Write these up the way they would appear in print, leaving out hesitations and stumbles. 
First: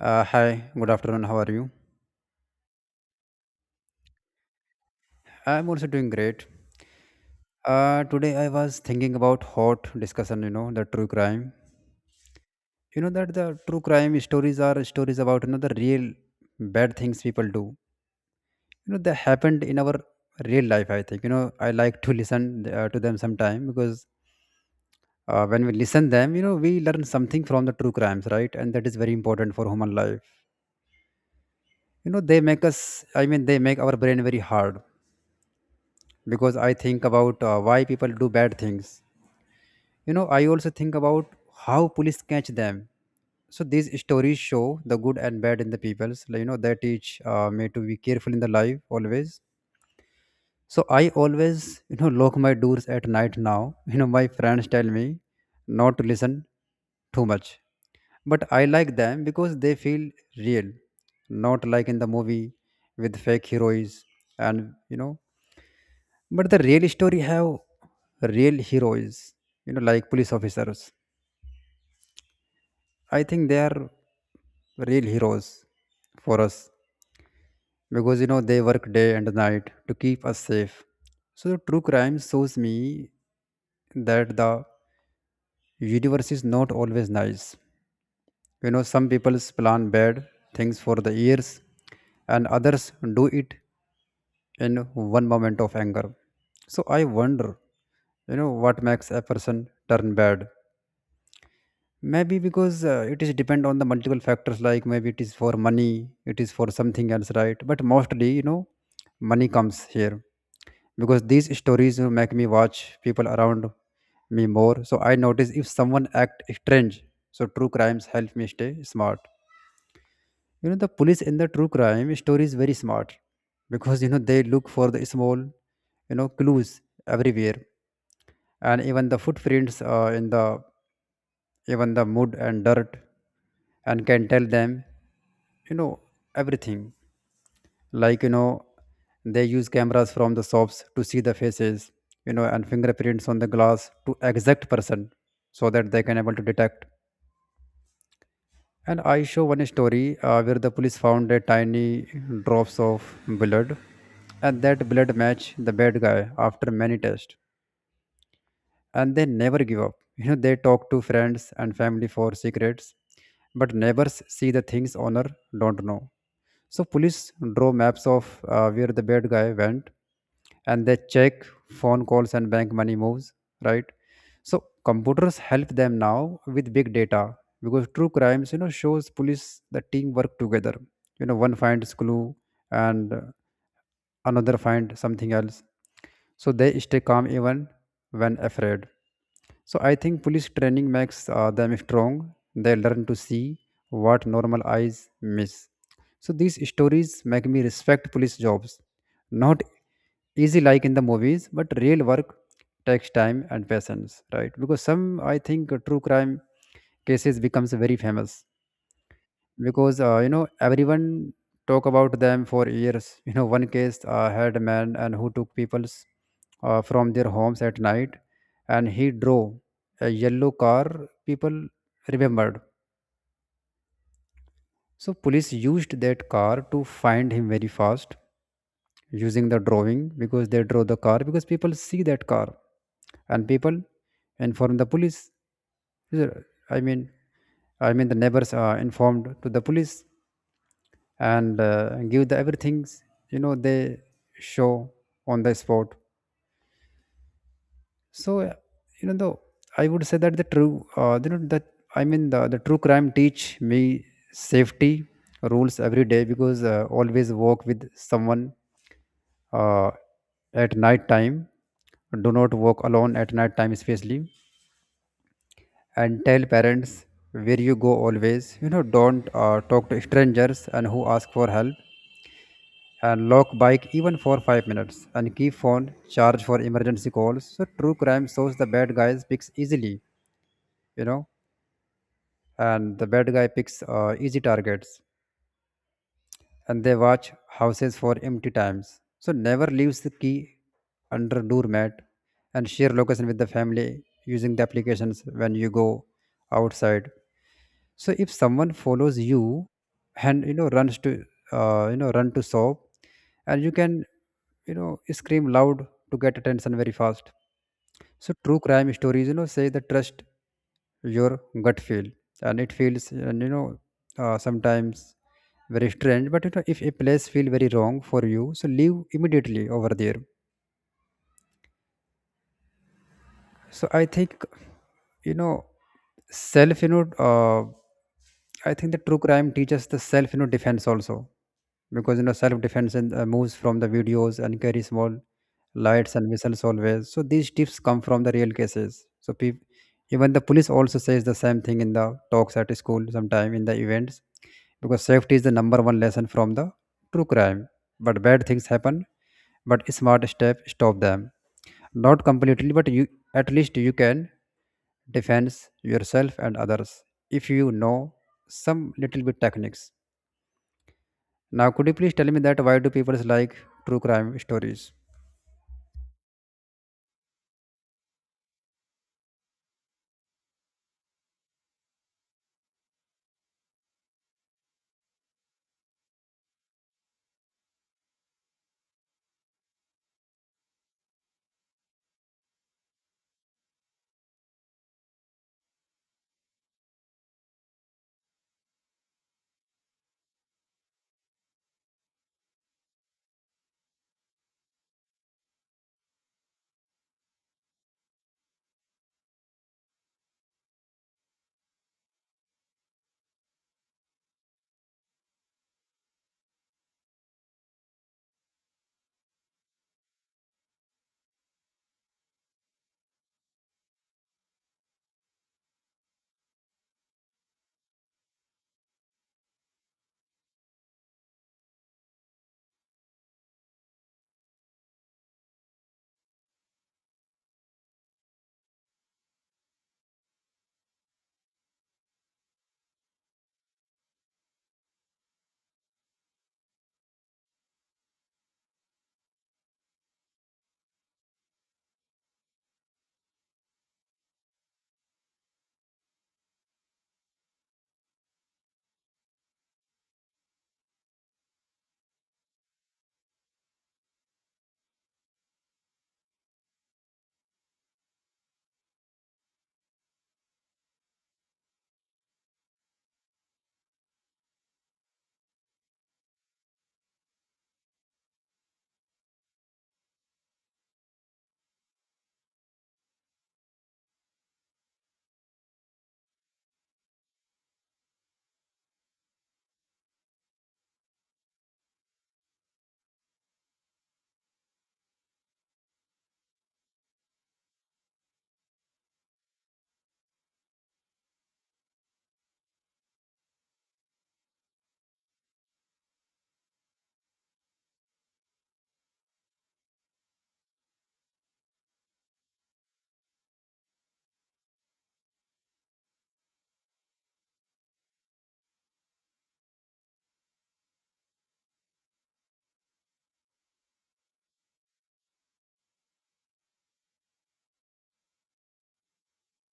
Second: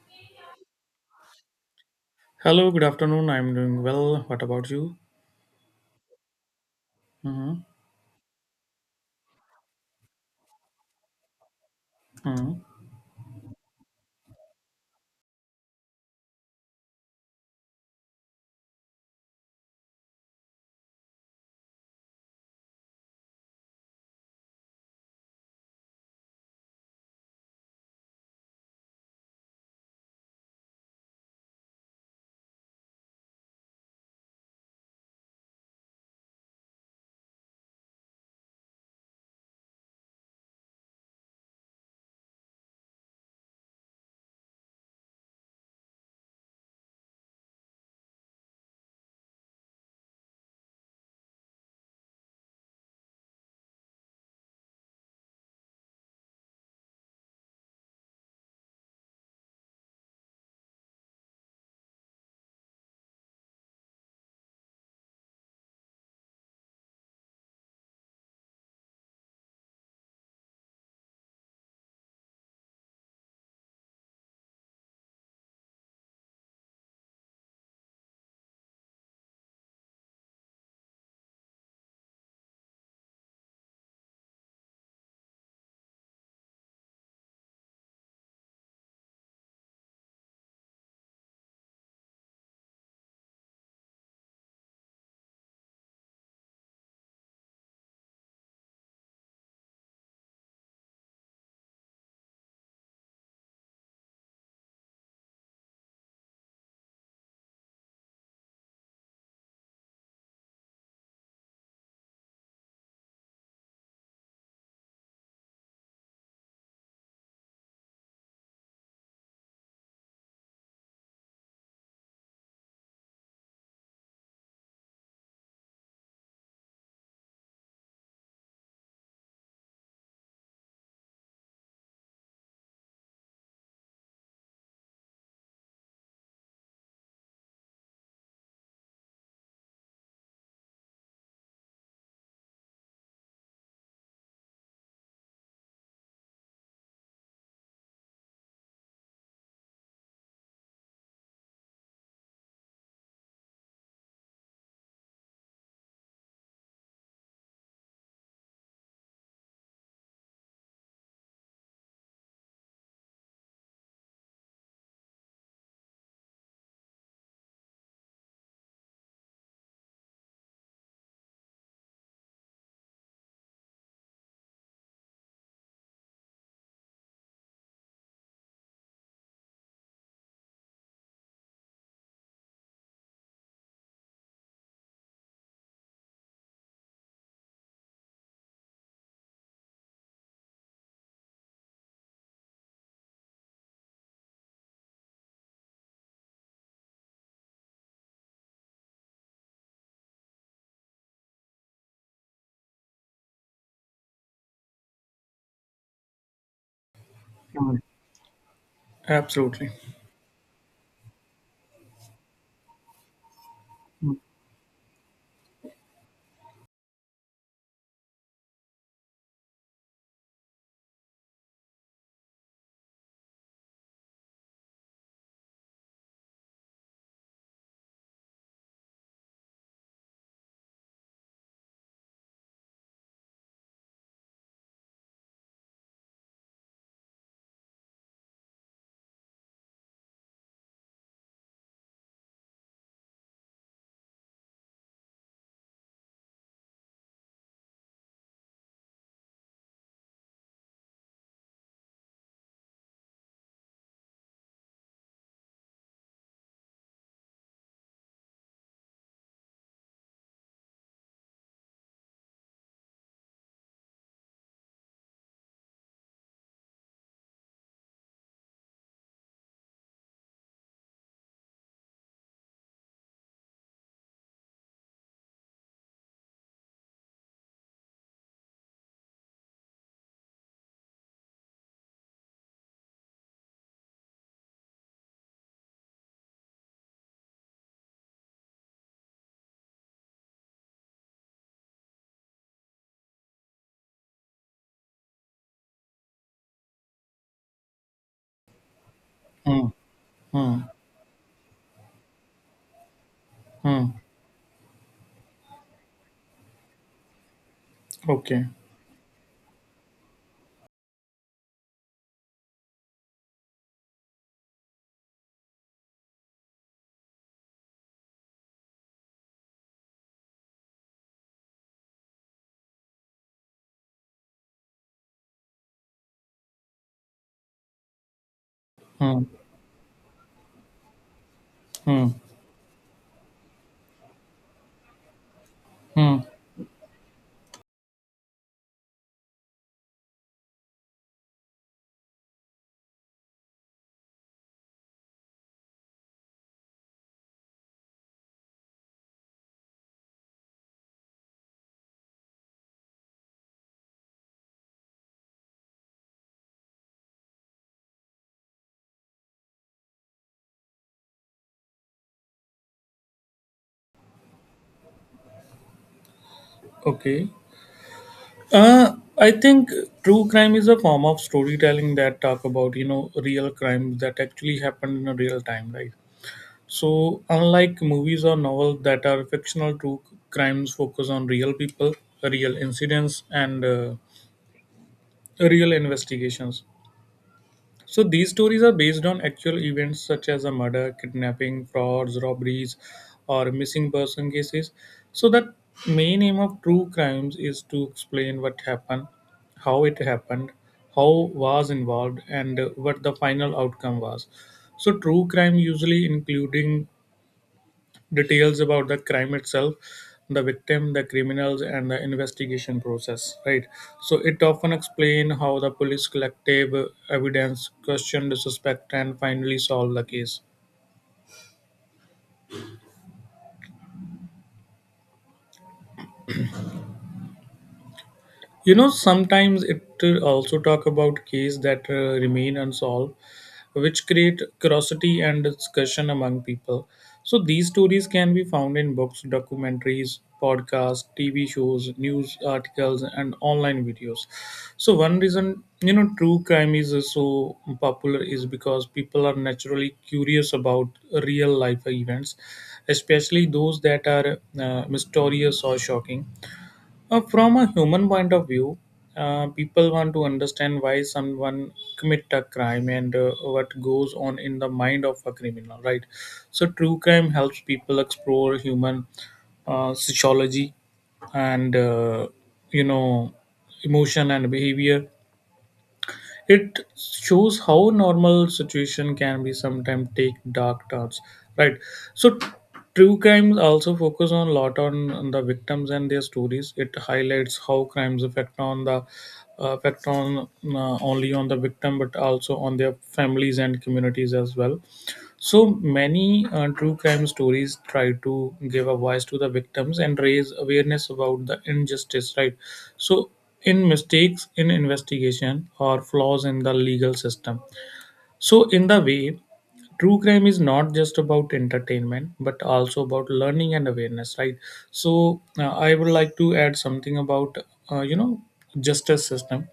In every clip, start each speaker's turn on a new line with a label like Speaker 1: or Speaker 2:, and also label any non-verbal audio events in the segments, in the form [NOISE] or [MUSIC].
Speaker 1: Hi, good afternoon. How are you?
Speaker 2: Hello, good afternoon. I'm doing well. What about you?
Speaker 1: I'm also doing great.
Speaker 2: hmm
Speaker 1: Today I was thinking about hot discussion, you know, the true crime.
Speaker 2: hmm
Speaker 1: You know that the true crime stories are stories about the real bad things people do. They happened in our real life, I think. I like to listen to them sometime because when we listen them, we learn something from the true crimes, right? And that is very important for human life. They make us, I mean, they make our brain very hard because I think about why people do bad things. I also think about how police catch them. So these stories show the good and bad in the peoples. Like, they teach me to be careful in the life always. So I always, lock my doors at night now. [LAUGHS] My friends tell me not to listen too much. But I like them because they feel real, not like in the movie with fake heroes and. But the real story have real heroes, like police officers. I think they are real heroes for us because they work day and night to keep us safe. So true crime shows me that the universe is not always nice. Some people plan bad things for the years, and others do it in one moment of anger. So I wonder, what makes a person turn bad. Maybe because it is depend on the multiple factors, like maybe it is for money, it is for something else, right? But mostly, money comes here because these stories, make me watch people around me more, so I notice if someone act strange. So true crimes help me stay smart. The police in the true crime story is very smart because they look for the small, clues everywhere, and even the footprints, in the even the mud and dirt, and can tell them, you know everything. Like they use cameras from the shops to see the faces, and fingerprints on the glass to exact person, so that they can able to detect. And I show one story where the police found a tiny drops of blood, and that blood matched the bad guy after many tests, and they never give up. They talk to friends and family for secrets, but neighbors see the things owner don't know. So police draw maps of where the bad guy went, and they check phone calls and bank money moves, right? So computers help them now with big data, because true crimes, shows police the team work together. One finds clue, and another find something else. So they stay calm even when afraid. So I think police training makes them strong. They learn to see what normal eyes miss. So these stories make me respect police jobs. Not easy like in the movies, but real work takes time and patience, right? Because some, I think, true crime cases becomes
Speaker 2: Mm,
Speaker 1: very famous,
Speaker 2: absolutely.
Speaker 1: because everyone talk about them for years. [LAUGHS] One case had a man and who took people's, from their homes at night, and he drove a yellow car people remembered. So police used that car to find him very fast using the drawing, because they draw the car, because people see that car and people inform the police. Is it- I mean I mean the neighbors are informed to the police, and give the everything. They show on the spot. So though I would say that the true, that I mean the true crime teach me safety rules every day, because always walk with someone, uh, at night time. Do not walk alone at night time especially, and tell parents where you go always. Don't talk to strangers and who ask for help, and lock bike even for 5 minutes, and keep phone charged for emergency calls. So true crime shows the bad guys picks easily, you know and the bad guy picks easy targets, and they watch houses for empty times, so never leaves the key under doormat, and share location with the family using the applications when you go outside. So if someone follows you
Speaker 2: mm,
Speaker 1: and
Speaker 2: Hmm.
Speaker 1: runs to, run to sob, and you
Speaker 2: Hmm.
Speaker 1: can scream loud to get attention very fast. So
Speaker 2: Okay.
Speaker 1: true crime stories, say the trust your gut feel, and it feels, and sometimes very strange, but if a place feel very wrong for you, so leave immediately over there. So I think, you know self, uh, I think the true
Speaker 2: Hmm.
Speaker 1: crime teaches the self, defense also,
Speaker 2: Hmm.
Speaker 1: because self defense and, moves from the videos, and carry small lights
Speaker 2: Hmm.
Speaker 1: and whistles always. So these tips come from the real cases. So even the police also says the same thing in the talks at school sometime in the events, because safety is the number one lesson from the true crime. But bad things happen, but smart step stop them, not completely, but you, at least you can defend yourself and others if you know some little bit techniques. Now, could you please tell me that why do people like true crime stories?
Speaker 2: Okay. I think true crime is a form of storytelling that talk about real crimes that actually happened in a real time, right? So unlike movies or novels that are fictional, true crimes focus on real people, real incidents, and real investigations. So these stories are based on actual events such as a murder, kidnapping, frauds, robberies, or missing person cases. So the main aim of true crimes is to explain what happened, how it happened, how was involved, and what the final outcome was. So true crime usually including details about the crime itself, the victim, the criminals, and the investigation process, right? So it often explain how the police collective evidence, question the suspect, and finally solve the case. Sometimes it also talk about cases that remain unsolved, which create curiosity and discussion among people. So these stories can be found in books, documentaries, podcasts, TV shows, news articles, and online videos. So one reason true crime is so popular is because people are naturally curious about real life events, especially those that are mysterious or shocking. From a human point of view, people want to understand why someone commit a crime and what goes on in the mind of a criminal, right? So true crime helps people explore human sociology and, uh, you know emotion and behavior. It shows how normal situation can be sometimes take dark turns, right? So true crimes also focus on a lot on the victims and their stories. It highlights how crimes affect on the, affect on only on the victim but also on their families and communities as well. So many true crime stories try to give a voice to the victims and raise awareness about the injustice, right? So in mistakes in investigation or flaws in the legal system. So in the way, true crime is not just about entertainment but also about learning and awareness, right? So I would like to add something about, uh, justice system.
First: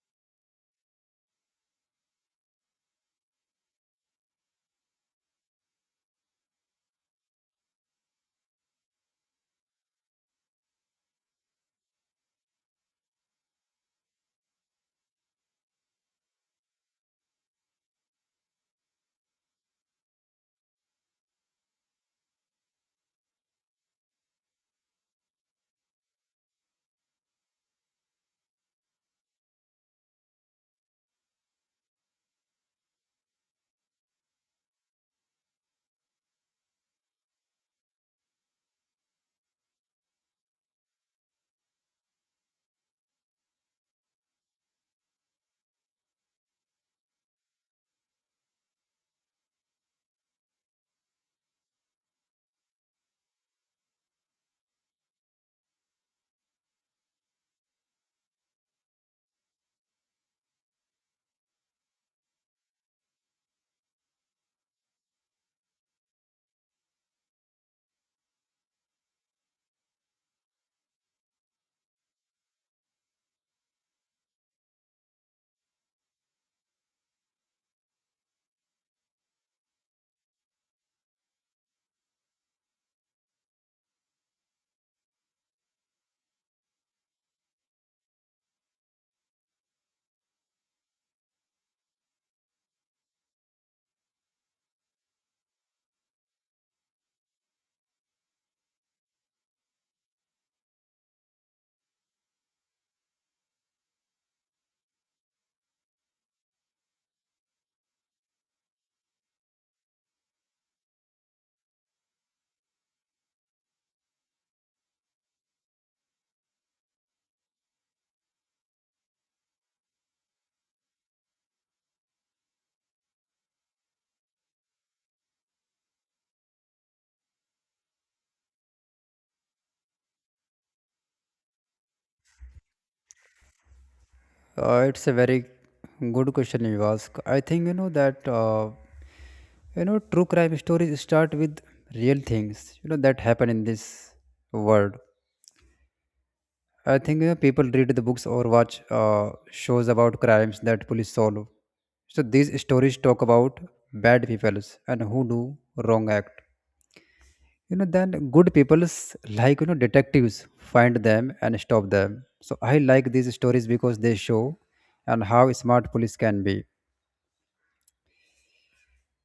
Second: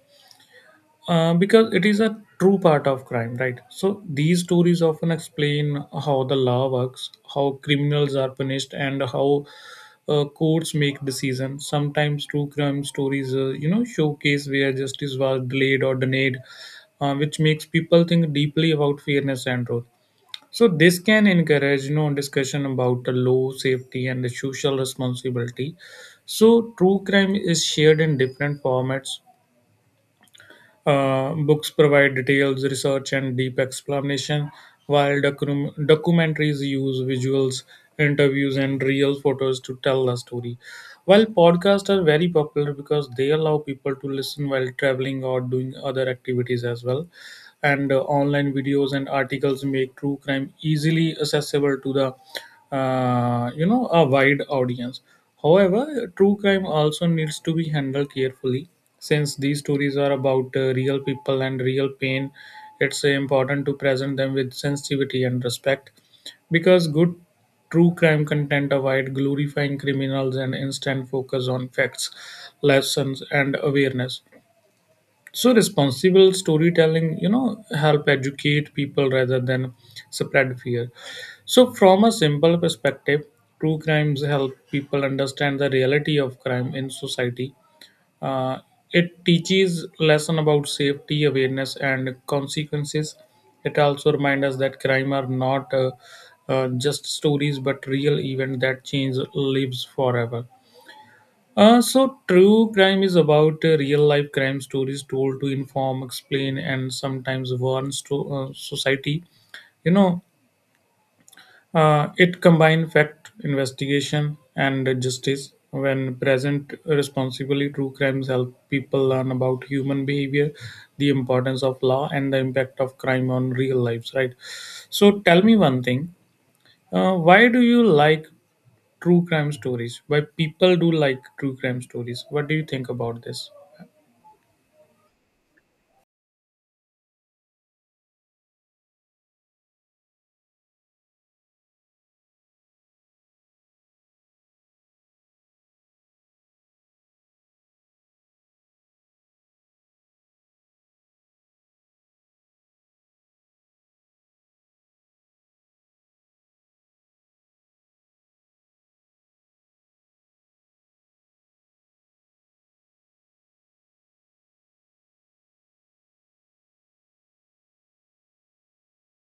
Speaker 2: Because it is a true part of crime, right? So these stories often explain how the law works, how criminals are punished, and how courts make decisions. Sometimes true crime stories, showcase where justice was delayed or denied, which makes people think deeply about fairness and truth. So this can encourage, discussion about the law, safety, and the social responsibility. So true crime is shared in different formats. Books provide details, research, and deep explanation, while documentaries use visuals, interviews, and real photos to tell the story. While podcasts are very popular because they allow people to listen while traveling or doing other activities as well, and online videos and articles make true crime easily accessible to the, uh, a wide audience. However, true crime also needs to be handled carefully since these stories are about real people and real pain. It's important to present them with sensitivity and respect, because good true crime content avoid glorifying criminals and instead focus on facts, lessons, and awareness. So responsible storytelling help educate people rather than spread fear. So from a simple perspective, true crimes help people understand the reality of crime in society. Uh, it teaches lesson about safety, awareness, and consequences. It also reminds us that crime are not just stories but real event that change lives forever. So true crime is about real life crime stories told to inform, explain, and sometimes warn society. You know, it combines fact, investigation, and justice. When present responsibly, true crimes help people learn about human behavior, the importance of law, and the impact of crime on real lives. Right. So tell me one thing. Why do you like true crime stories? Why people do like true crime stories? What do you think about this?
Speaker 1: It's a very good question you ask. I think that true crime stories start with real things that happen in this world. I think, people read the books or watch shows about crimes that police solve. So these stories talk about bad peoples and who do wrong act. Then good peoples like, detectives find them and stop them. So I like these stories because they show and how smart police can be.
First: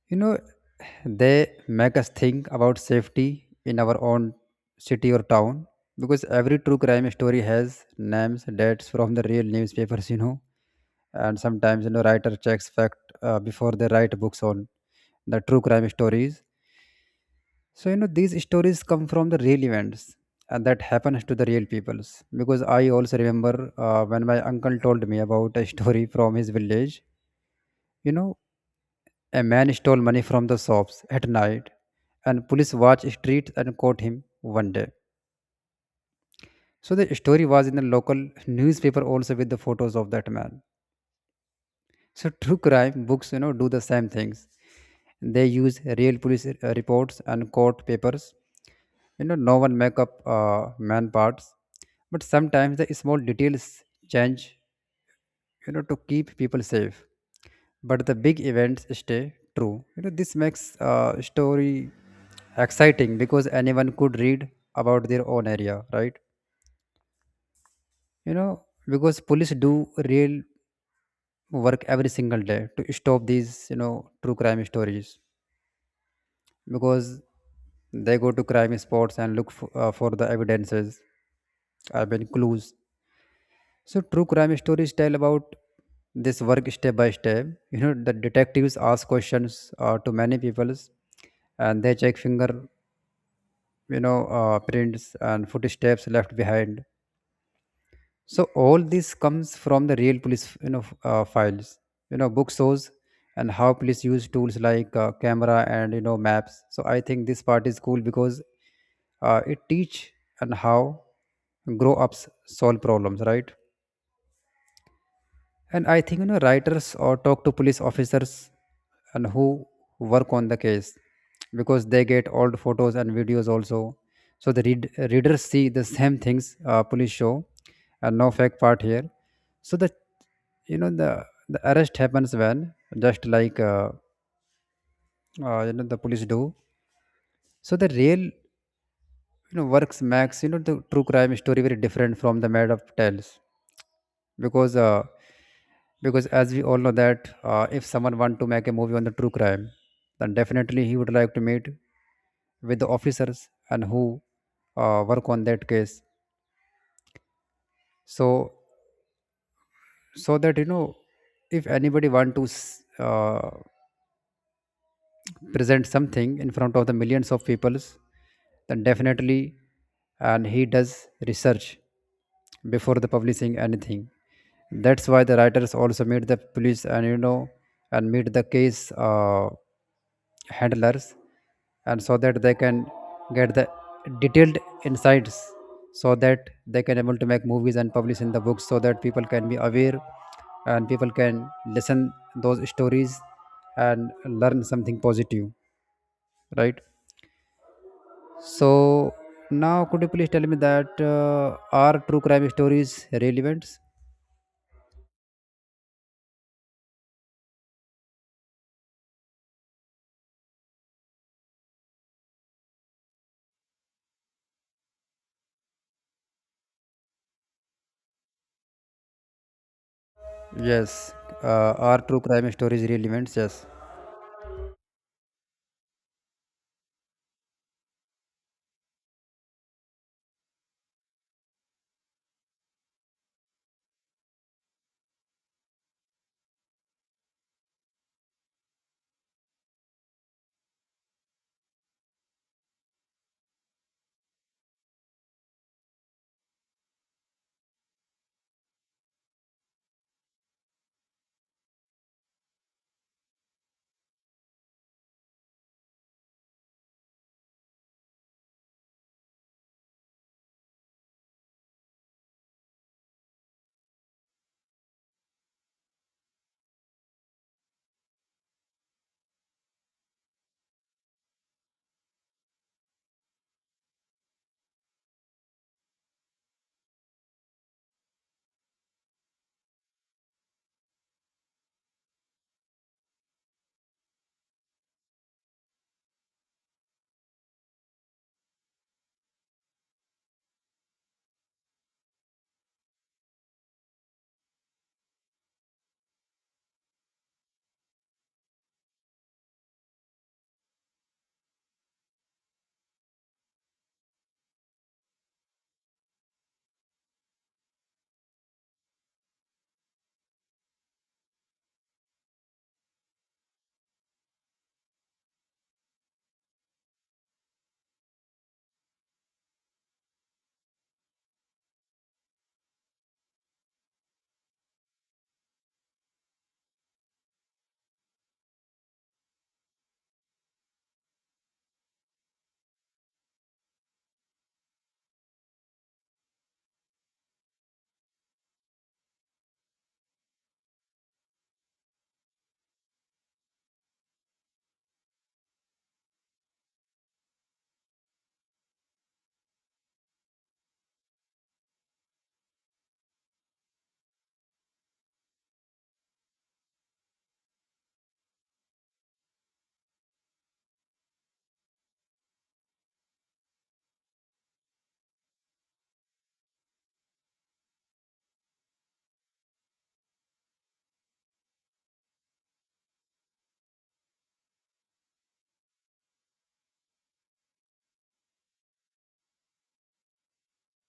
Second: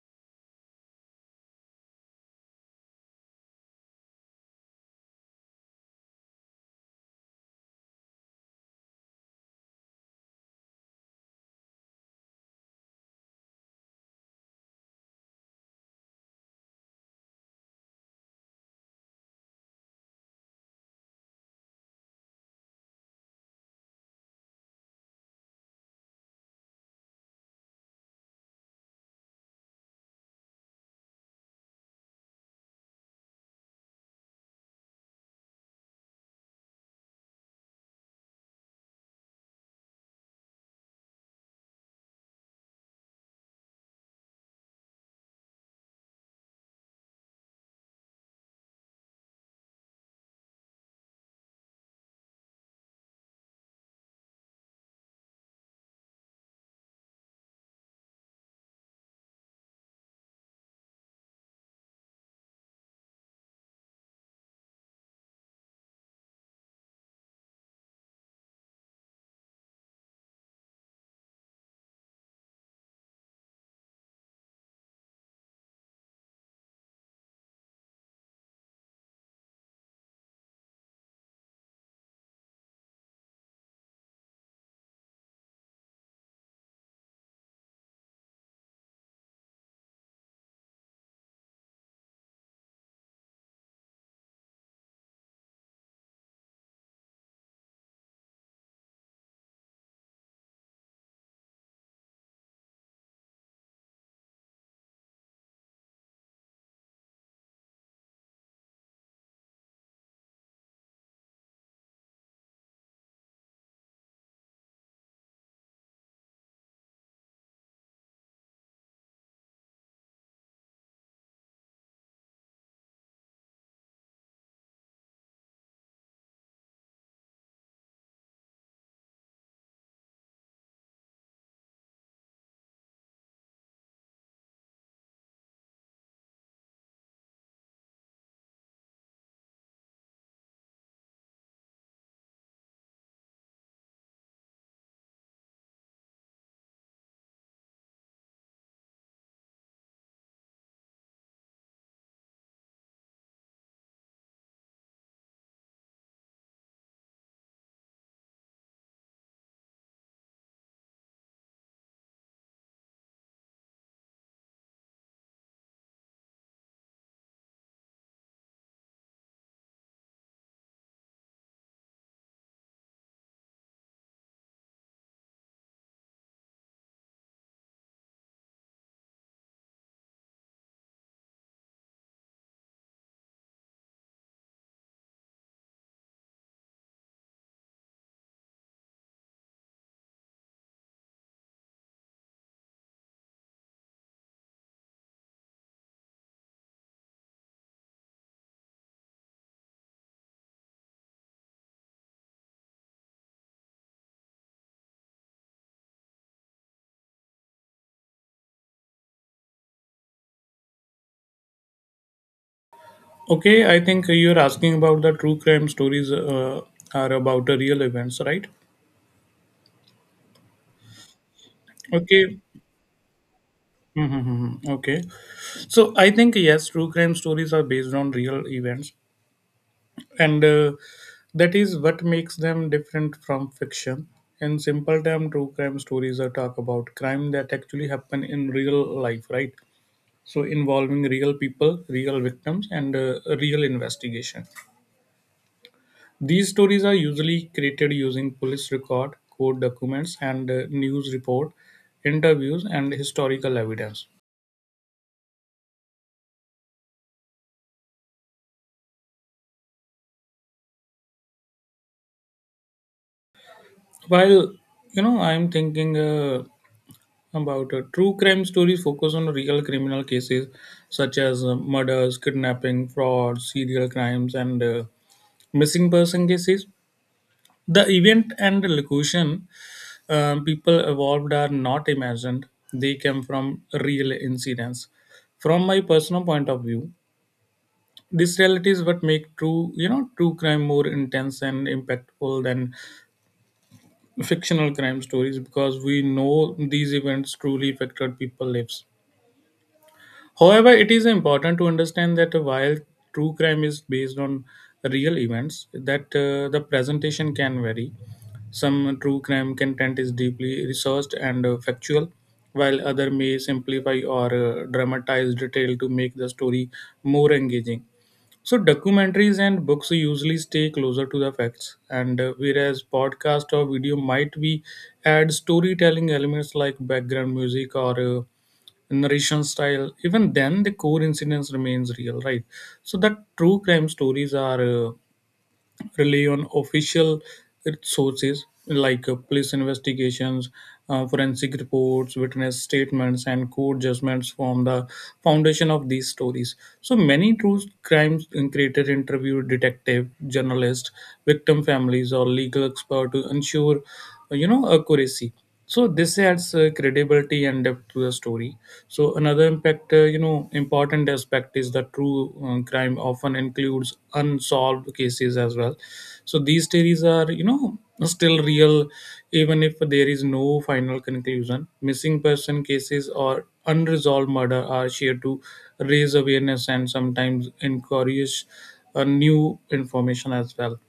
Speaker 1: You know, they make us think about safety in our own city or town, because every true crime story has names, dates from the real newspapers. And sometimes, writer checks fact before they write books on the true crime stories. So these stories come from the real events, and that happens to the real peoples, because I also remember when my uncle told me about a story from his village. you know a man stole money from the shops at night, and police watched streets and caught him one day. So the story was in the local newspaper also with the photos of that man. So true crime books, do the same things. They use real police reports and court papers. No one make up man parts, but sometimes the small details change. To keep people safe, but the big events stay true. This makes story exciting, because anyone could read about their own area, right? Because police do real work every single day to stop these, true crime stories, because they go to crime spots and look for the evidences, I mean, clues. So true crime stories tell about this work step by step. The detectives ask questions to many people, and they check finger, prints and footsteps left behind. So all this comes from the real police, files, book shows, and how police use tools like camera and maps. So I think this part is cool because it teach and how grow ups solve problems, right? And I think writers or talk to police officers and who work on the case, because they get old photos and videos also. So the readers see the same things police show, and no fake part here. So the you know the arrest happens when, just like the police do. So the real works makes, the true crime story very different from the made up tales. because uh, because as we all know that, if someone want to make a movie on the true crime, then definitely he would like to meet with the officers and who work on that case. So so that if anybody want to present something in front of the millions of peoples, then definitely, and he does research before the publishing anything. That's why the writers also meet the police, and and meet the case handlers, and so that they can get the detailed insights, so that they can able to make movies and publish in the books, so that people can be aware and people can listen those stories, and learn something positive, right? So now could you please tell me that are true crime stories relevant?
Speaker 2: Okay, I think you're asking about the true crime stories, are about the real events, right?
Speaker 1: Yes. Are true
Speaker 2: Okay.
Speaker 1: crime stories relevant? Yes.
Speaker 2: Mm-hmm. Okay. So I think yes, true crime stories are based on real events, and that is what makes them different from fiction. In simple term, true crime stories are talk about crime that actually happen in real life, right? So involving real people, real victims, and real investigation. These stories are usually created using police record, court documents, and news report, interviews, and historical evidence. While you know I'm thinking about true crime stories focus on real criminal cases such as murders, kidnapping, fraud, serial crimes, and missing person cases. The event and location, people evolved are not imagined, they came from real incidents. From my personal point of view, this reality is what make true crime more intense and impactful than fictional crime stories, because we know these events truly affected people lives. However, it is important to understand that while true crime is based on real events, that the presentation can vary. Some true crime content is deeply researched and factual, while other may simplify or dramatize detail to make the story more engaging. So documentaries and books usually stay closer to the facts, and whereas podcast or video might be add storytelling elements like background music or narration style. Even then the core incidents remains real, right? So that true crime stories are rely on official sources like police investigations, forensic reports, witness statements, and court judgments form the foundation of these stories. So many true crimes creators interview detective, journalists, victim families, or legal expert to ensure, accuracy. So this adds credibility and depth to the story. So another impact, important aspect is that true crime often includes unsolved cases as well. So these theories are, still real even if there is no final conclusion. Missing person cases or unresolved murder are shared to raise awareness and sometimes encourage new information as well.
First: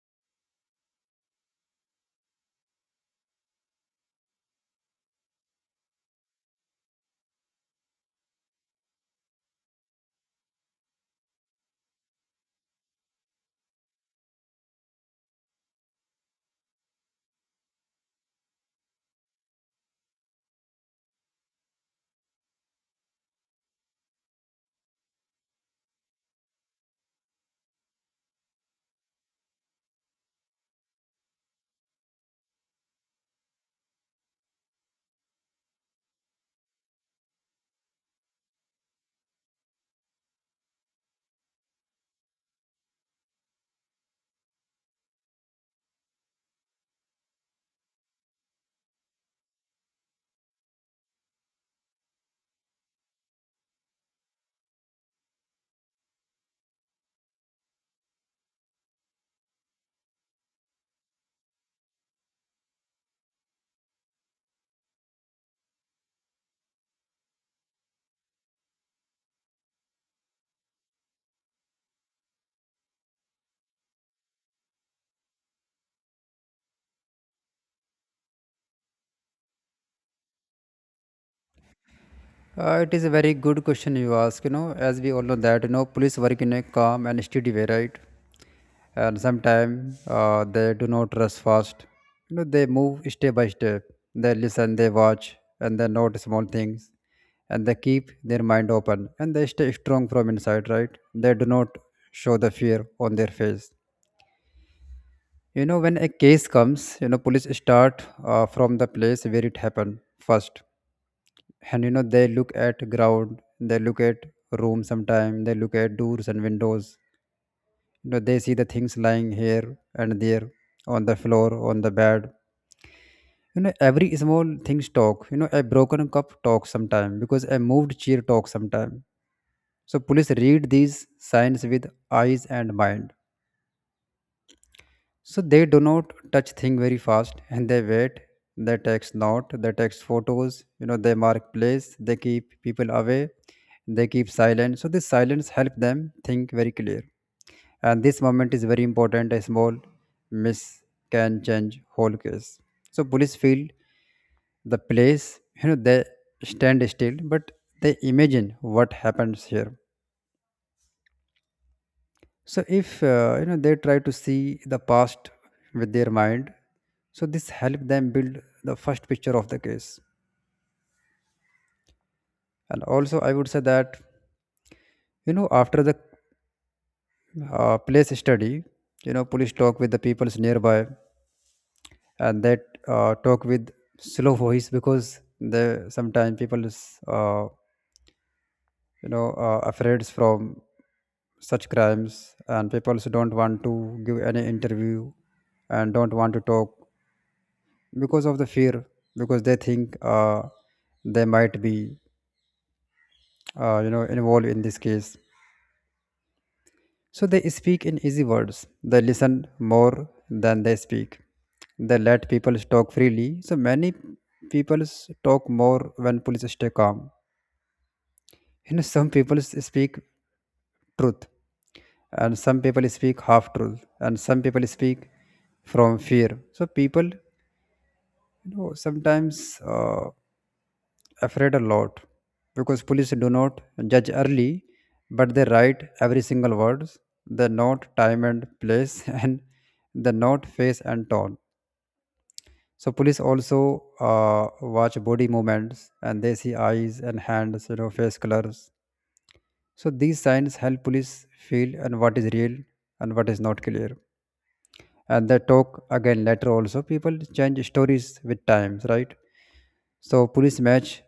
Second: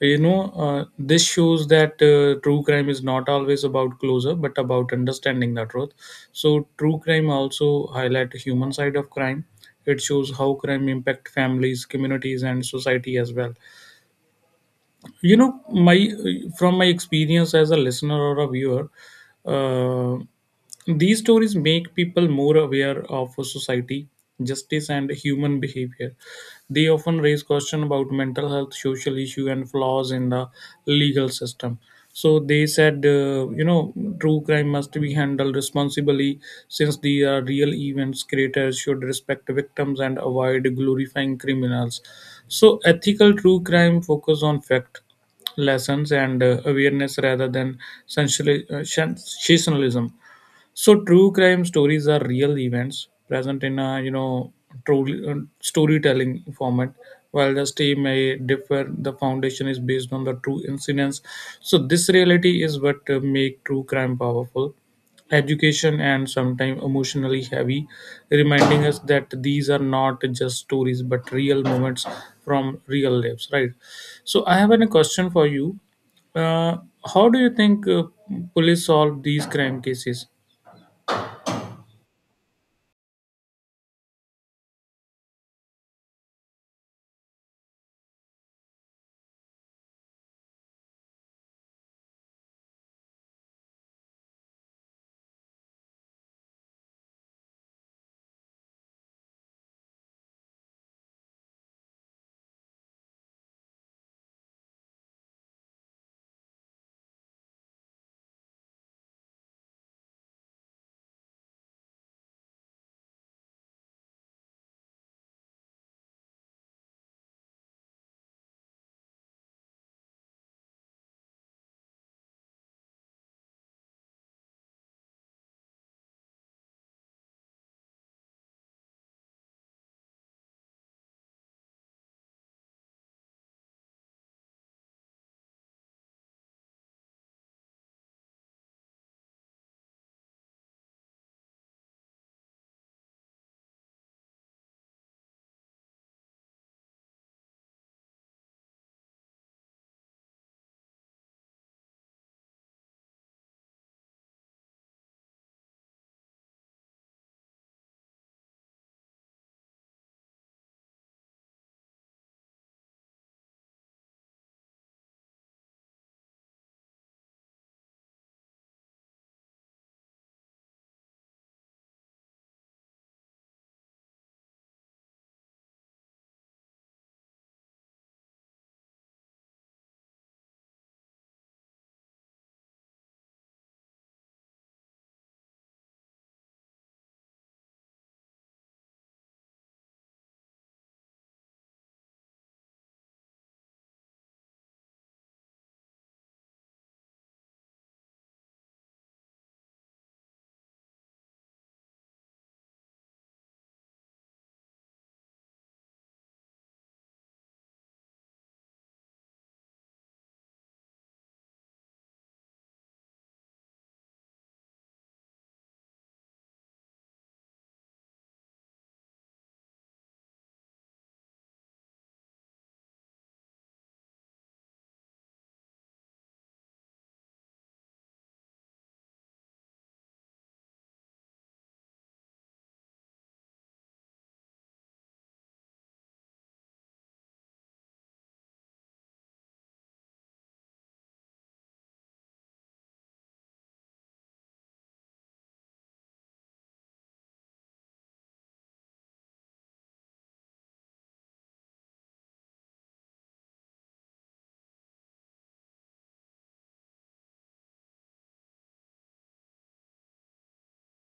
Speaker 2: This shows that true crime is not always about closure, but about understanding the truth. So true crime also highlight the human side of crime. It shows how crime impact families, communities, and society as well. You know my From my experience as a listener or a viewer, uh, these stories make people more aware of society, justice, and human behavior. They often raise questions about mental health, social issue, and flaws in the legal system. So they said, true crime must be handled responsibly since they are real events. Creators should respect victims and avoid glorifying criminals. So ethical true crime focus on fact, lessons, and awareness rather than sensationalism. So true crime stories are real events present in a true storytelling format. While the story may differ, the foundation is based on the true incidents. So this reality is what make true crime powerful, education, and sometimes emotionally heavy, reminding us that these are not just stories but real moments from real lives. Right. So I have a question for you. Uh, how do you think police solve these crime cases?
Speaker 1: It is a very good question you ask. As we all know that, police work in a calm and steady way, right? And sometimes they do not rush fast. They move step by step. They listen, they watch, and they note small things. And they keep their mind open, and they stay strong from inside, right? They do not show the fear on their face. When a case comes, police start from the place where it happened first. And they look at ground, they look at room, sometime they look at doors and windows. They see the things lying here and there, on the floor, on the bed. Every small things talk. A broken cup talks sometime, because a moved chair talks sometime. So police read these signs with eyes and mind. So they do not touch thing very fast, and they wait. They text note, they text photos. They mark place, they keep people away, they keep silent. So this silence help them think very clear, and this moment is very important. A small miss can change whole case. So police feel the place. They stand still, but they imagine what happens here. So if they try to see the past with their mind, so this help them build the first picture of the case. And also I would say that, after the place study, police talk with the peoples nearby. That Talk with slow voice, because the sometimes people is, afraid from such crimes, and people also don't want to give any interview and don't want to talk because of the fear, because they think they might be involved in this case. So they speak in easy words, they listen more than they speak, they let people talk freely. So many people talk more when police stay calm. Some people speak truth, and some people speak half truth, and some people speak from fear. So people, sometimes uh, afraid a lot, because police do not judge early, but they write every single words. They note time and place [LAUGHS] and they note face and tone. So police also uh, watch body movements, and they see eyes and hands, face colors. So these signs help police feel and what is real and what is not clear. And they talk again later also. People change stories with times, right? So police match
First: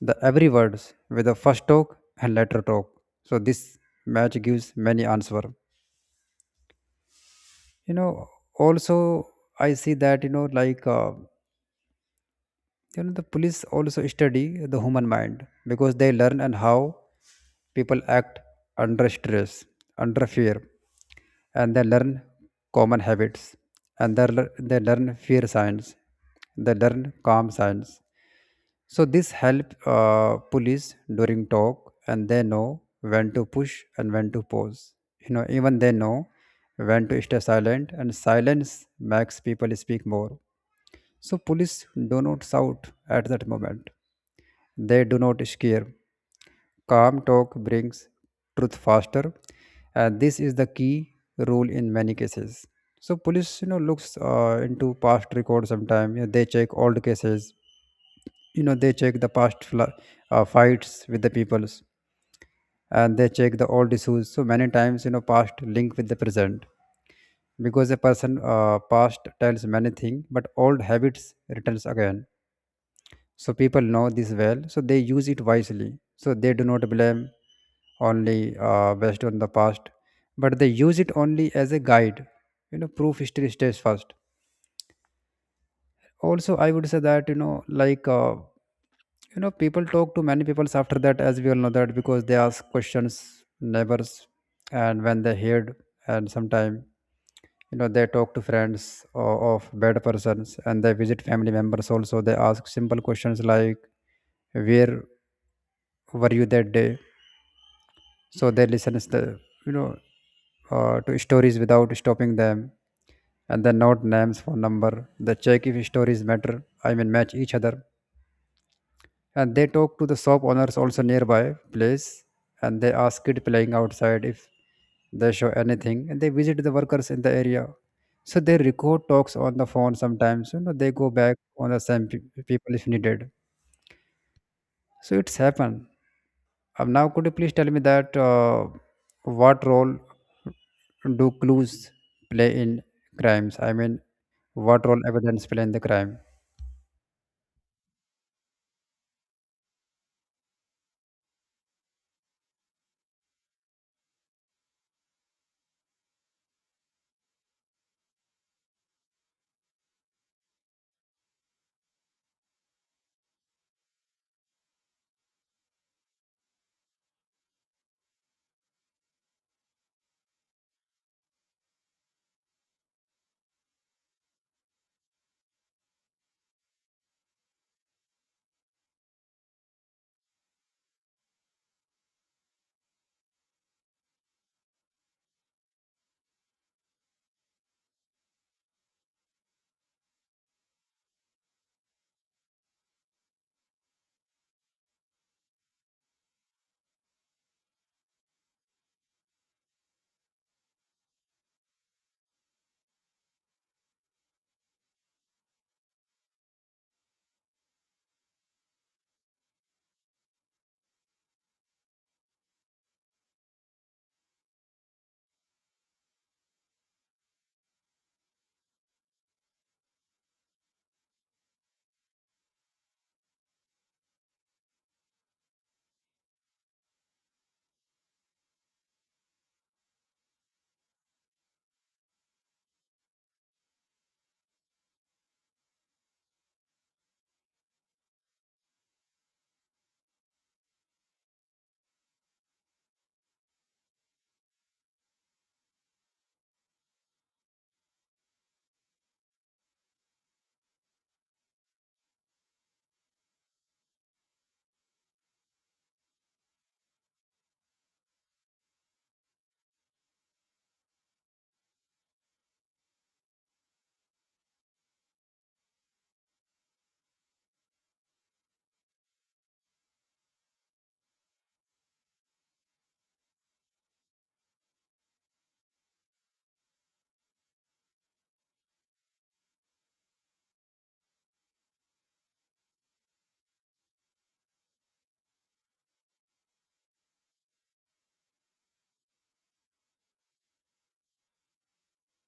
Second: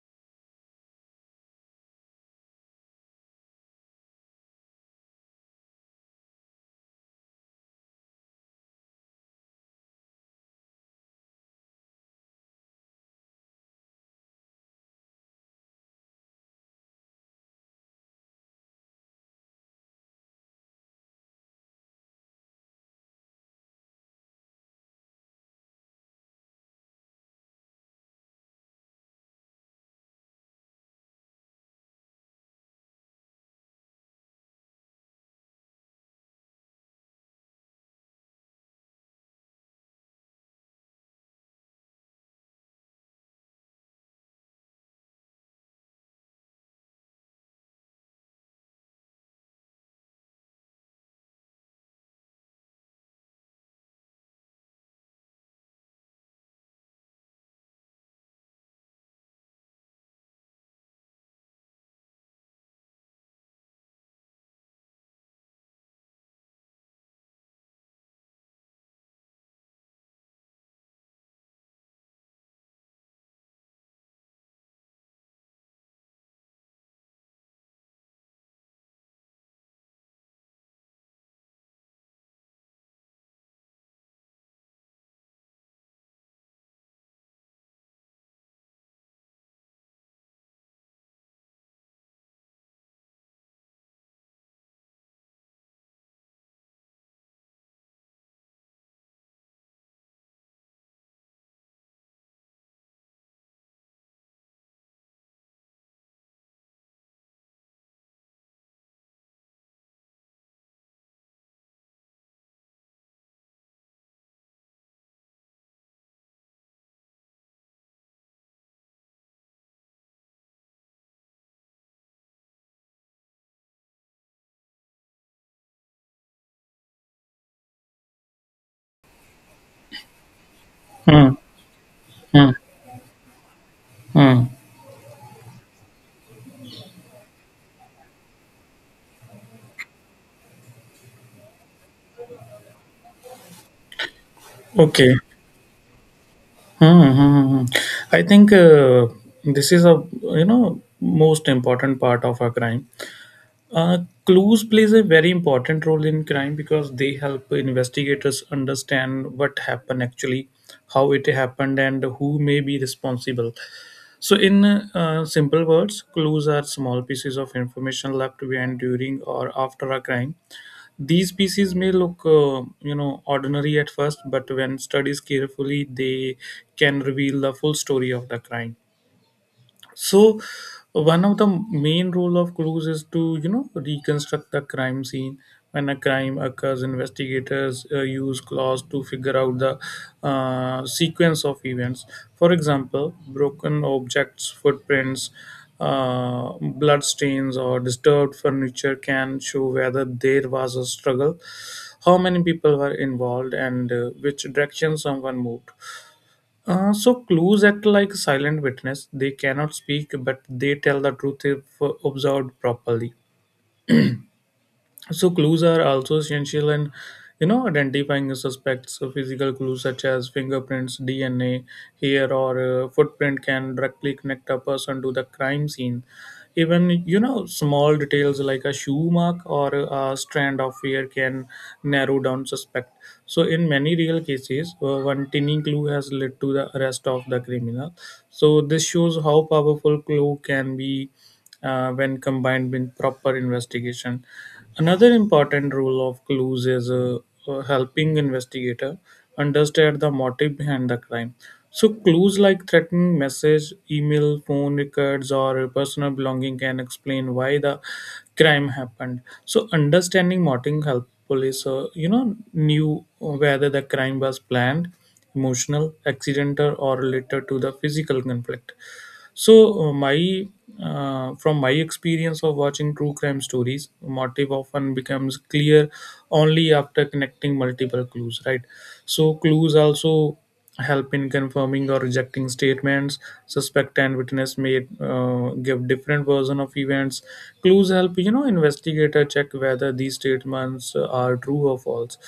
Speaker 1: the every words with the first talk and later talk. So this match gives many answer. You know, also I see that like. The police also study the human mind, because they learn and how people act under stress, under fear, and they learn common habits, and they they learn fear signs, they learn calm signs. So this help police during talk, and they know when to push and when to pause. Even they know when to stay silent, and silence makes people speak more. So police do not shout at that moment. They do not scare. Calm talk brings truth faster, and this is the key rule in many cases. So police, looks into past records sometimes. They check old cases. They check the past fights with the peoples, and they check the old issues. So many times, past link with the present, because a person past tells many things, but old habits returns again. So people know this well, so they use it wisely, so they do not blame only based on the past, but they use it only as a guide. Proof history stays first. Also I would say that, people talk to many peoples after that. As we all know that, because they ask questions neighbors, and when they heard. And sometime they talk to friends o of bad persons, and they visit family members also. They ask simple questions like, where were you that day? So they listens the, you know to stories without stopping them, and then note names for number. They check if stories matter, I mean match each other. And they talk to the shop owners also nearby place, and they ask kid playing outside if they show anything, and they visit the workers in the area. So they record talks on the phone sometimes. They go
Speaker 2: Hmm.
Speaker 1: back on the same
Speaker 2: Hmm.
Speaker 1: people if needed.
Speaker 2: Mm.
Speaker 1: So it's happened. Now, could you please tell me that what role do clues play in crimes? I mean, what role
Speaker 2: Okay.
Speaker 1: evidence play in the crime?
Speaker 2: Hmm. Hmm. Hmm. I think this is a most important part of a crime. Uh, clues plays a very important role in crime because they help investigators understand what happened actually, how it happened, and who may be responsible. So, in simple words, clues are small pieces of information left behind during or after a crime. These species may look, ordinary at first, but when studied carefully, they can reveal the full story of the crime. So one of the main role of clues is to reconstruct the crime scene. When a crime occurs, investigators use clues to figure out the sequence of events. For example, broken objects, footprints, blood stains, or disturbed furniture can show whether there was a struggle, how many people were involved, and which direction someone moved. So clues act like silent witness. They cannot speak, but they tell the truth if observed properly. So clues are also essential in, identifying suspects. So physical clues such as fingerprints, DNA, hair, or footprint can directly connect a person to the crime scene. Even small details like a shoe mark or a strand of hair can narrow down suspect. So in many real cases, one tiny clue has led to the arrest of the criminal. So this shows how powerful clue can be when combined with proper investigation. Another important role of clues is helping investigator understand the motive behind the crime. So clues like threatening message, email, phone records, or personal belonging can explain why the crime happened. So understanding motive help police, knew whether the crime was planned, emotional, accidental, or related to the physical conflict. So, my from my experience of watching true crime stories, motive often becomes clear only after connecting multiple clues. Right. So clues also help in confirming or rejecting statements. Suspect and witness may give different version of events. Clues help investigator check whether these statements are true or false.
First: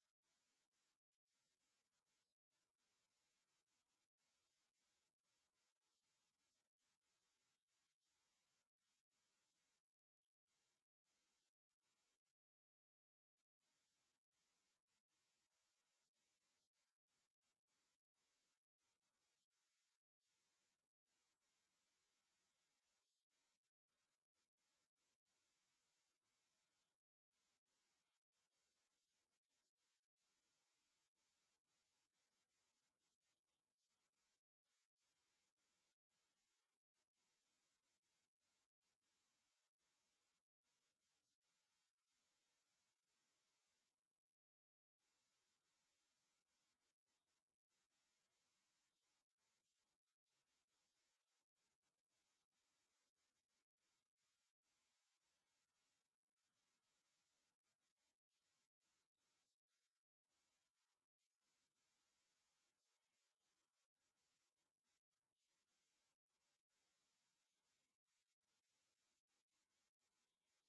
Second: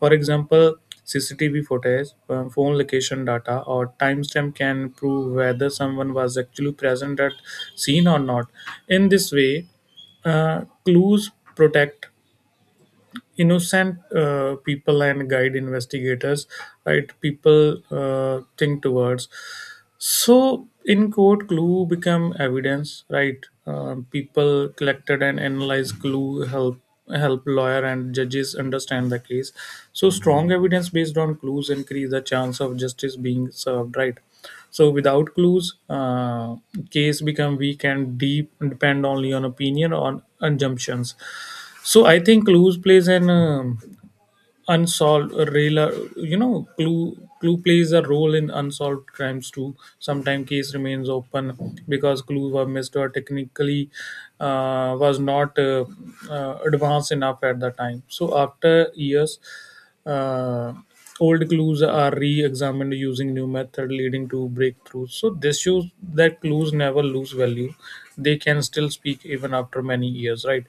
Speaker 2: For example, CCTV footage, phone location data, or timestamp can prove whether someone was actually present at scene or not. In this way, clues protect innocent people and guide investigators right people think towards. So in court, clue become evidence, right? People collected and analyzed clue help lawyer and judges understand the case. So strong evidence based on clues increase the chance of justice being served, right? So without clues, case become weak and deep and depend only on opinion or assumptions. So I think clues plays an unsolved real, you know, clue clue plays a role in unsolved crimes too. Sometimes case remains open because clues were missed or technically was not advanced enough at the time. So after years uh, old clues are re-examined using new method, leading to breakthroughs. So this shows that clues never lose value. They can still speak even after many years, right?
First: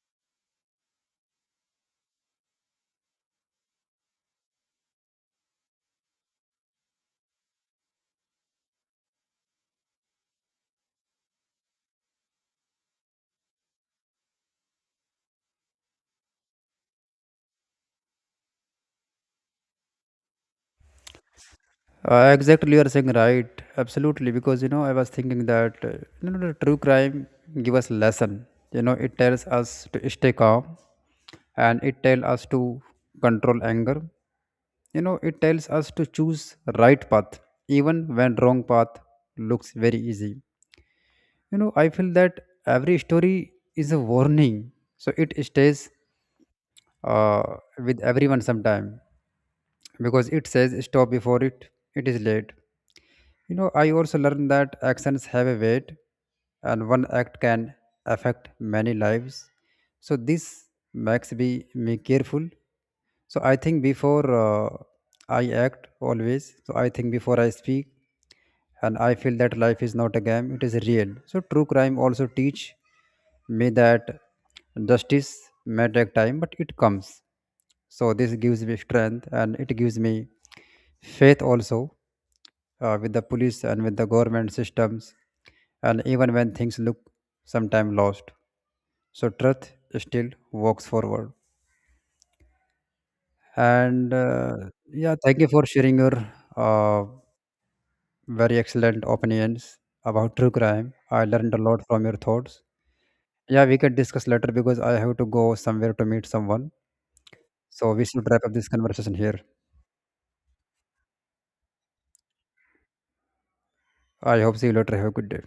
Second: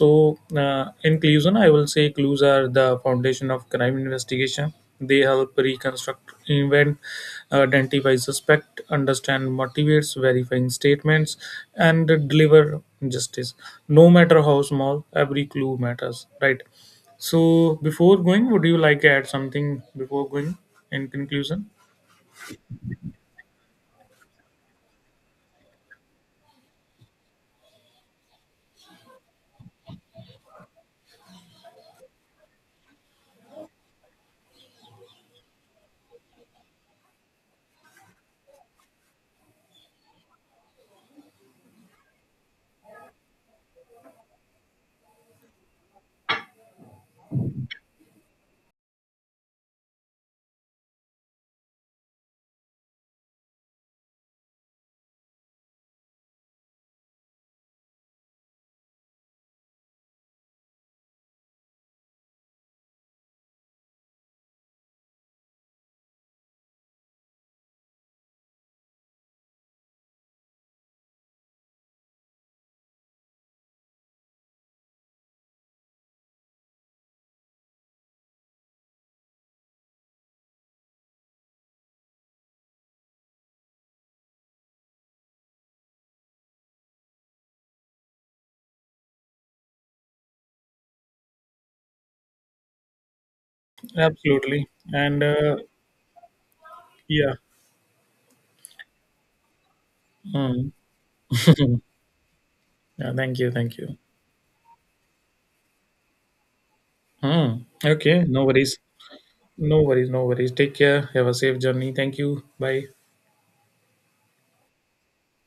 Speaker 2: So in conclusion, I will say clues are the foundation of crime investigation. They help reconstruct event, identify suspect, understand motivates, verifying statements, and deliver justice. No matter how small, every clue matters, right? So before going, would you like to add something before going, in conclusion?
Speaker 1: Exactly, you are saying right. Absolutely, because I was thinking that, the true crime give us lesson. You know it tells us to stay calm, and it tells us to control anger. You know it tells us to choose right path, even when wrong path looks very easy. I feel that every story is a warning. So it stays uh, with everyone sometime, because it says stop before it, it is late. You know, I also learned that actions have a weight, and one act can affect many lives. So this makes me careful. So I think before I act always. So I think before I speak, and I feel that life is not a game, it is real. So true crime also teach me that justice may take time, but it comes. So this gives me strength, and it gives me faith also with the police and with the government systems, and even when things look sometime lost. So truth still walks forward. And
Speaker 2: Absolutely.
Speaker 1: yeah,
Speaker 2: And
Speaker 1: thank you for sharing your uh,
Speaker 2: yeah.
Speaker 1: very excellent opinions about true
Speaker 2: Hmm.
Speaker 1: crime. I learned a
Speaker 2: [LAUGHS]
Speaker 1: lot from your thoughts.
Speaker 2: Yeah. Thank you.
Speaker 1: Yeah,
Speaker 2: Thank
Speaker 1: we can
Speaker 2: you.
Speaker 1: discuss later, because I have to go somewhere to meet someone.
Speaker 2: Hmm.
Speaker 1: So we
Speaker 2: Okay.
Speaker 1: should wrap
Speaker 2: No
Speaker 1: up this
Speaker 2: worries.
Speaker 1: conversation here.
Speaker 2: No worries. No worries. Take care. Have a safe journey. Thank you. Bye.
Speaker 1: I hope see you later. Have a good day.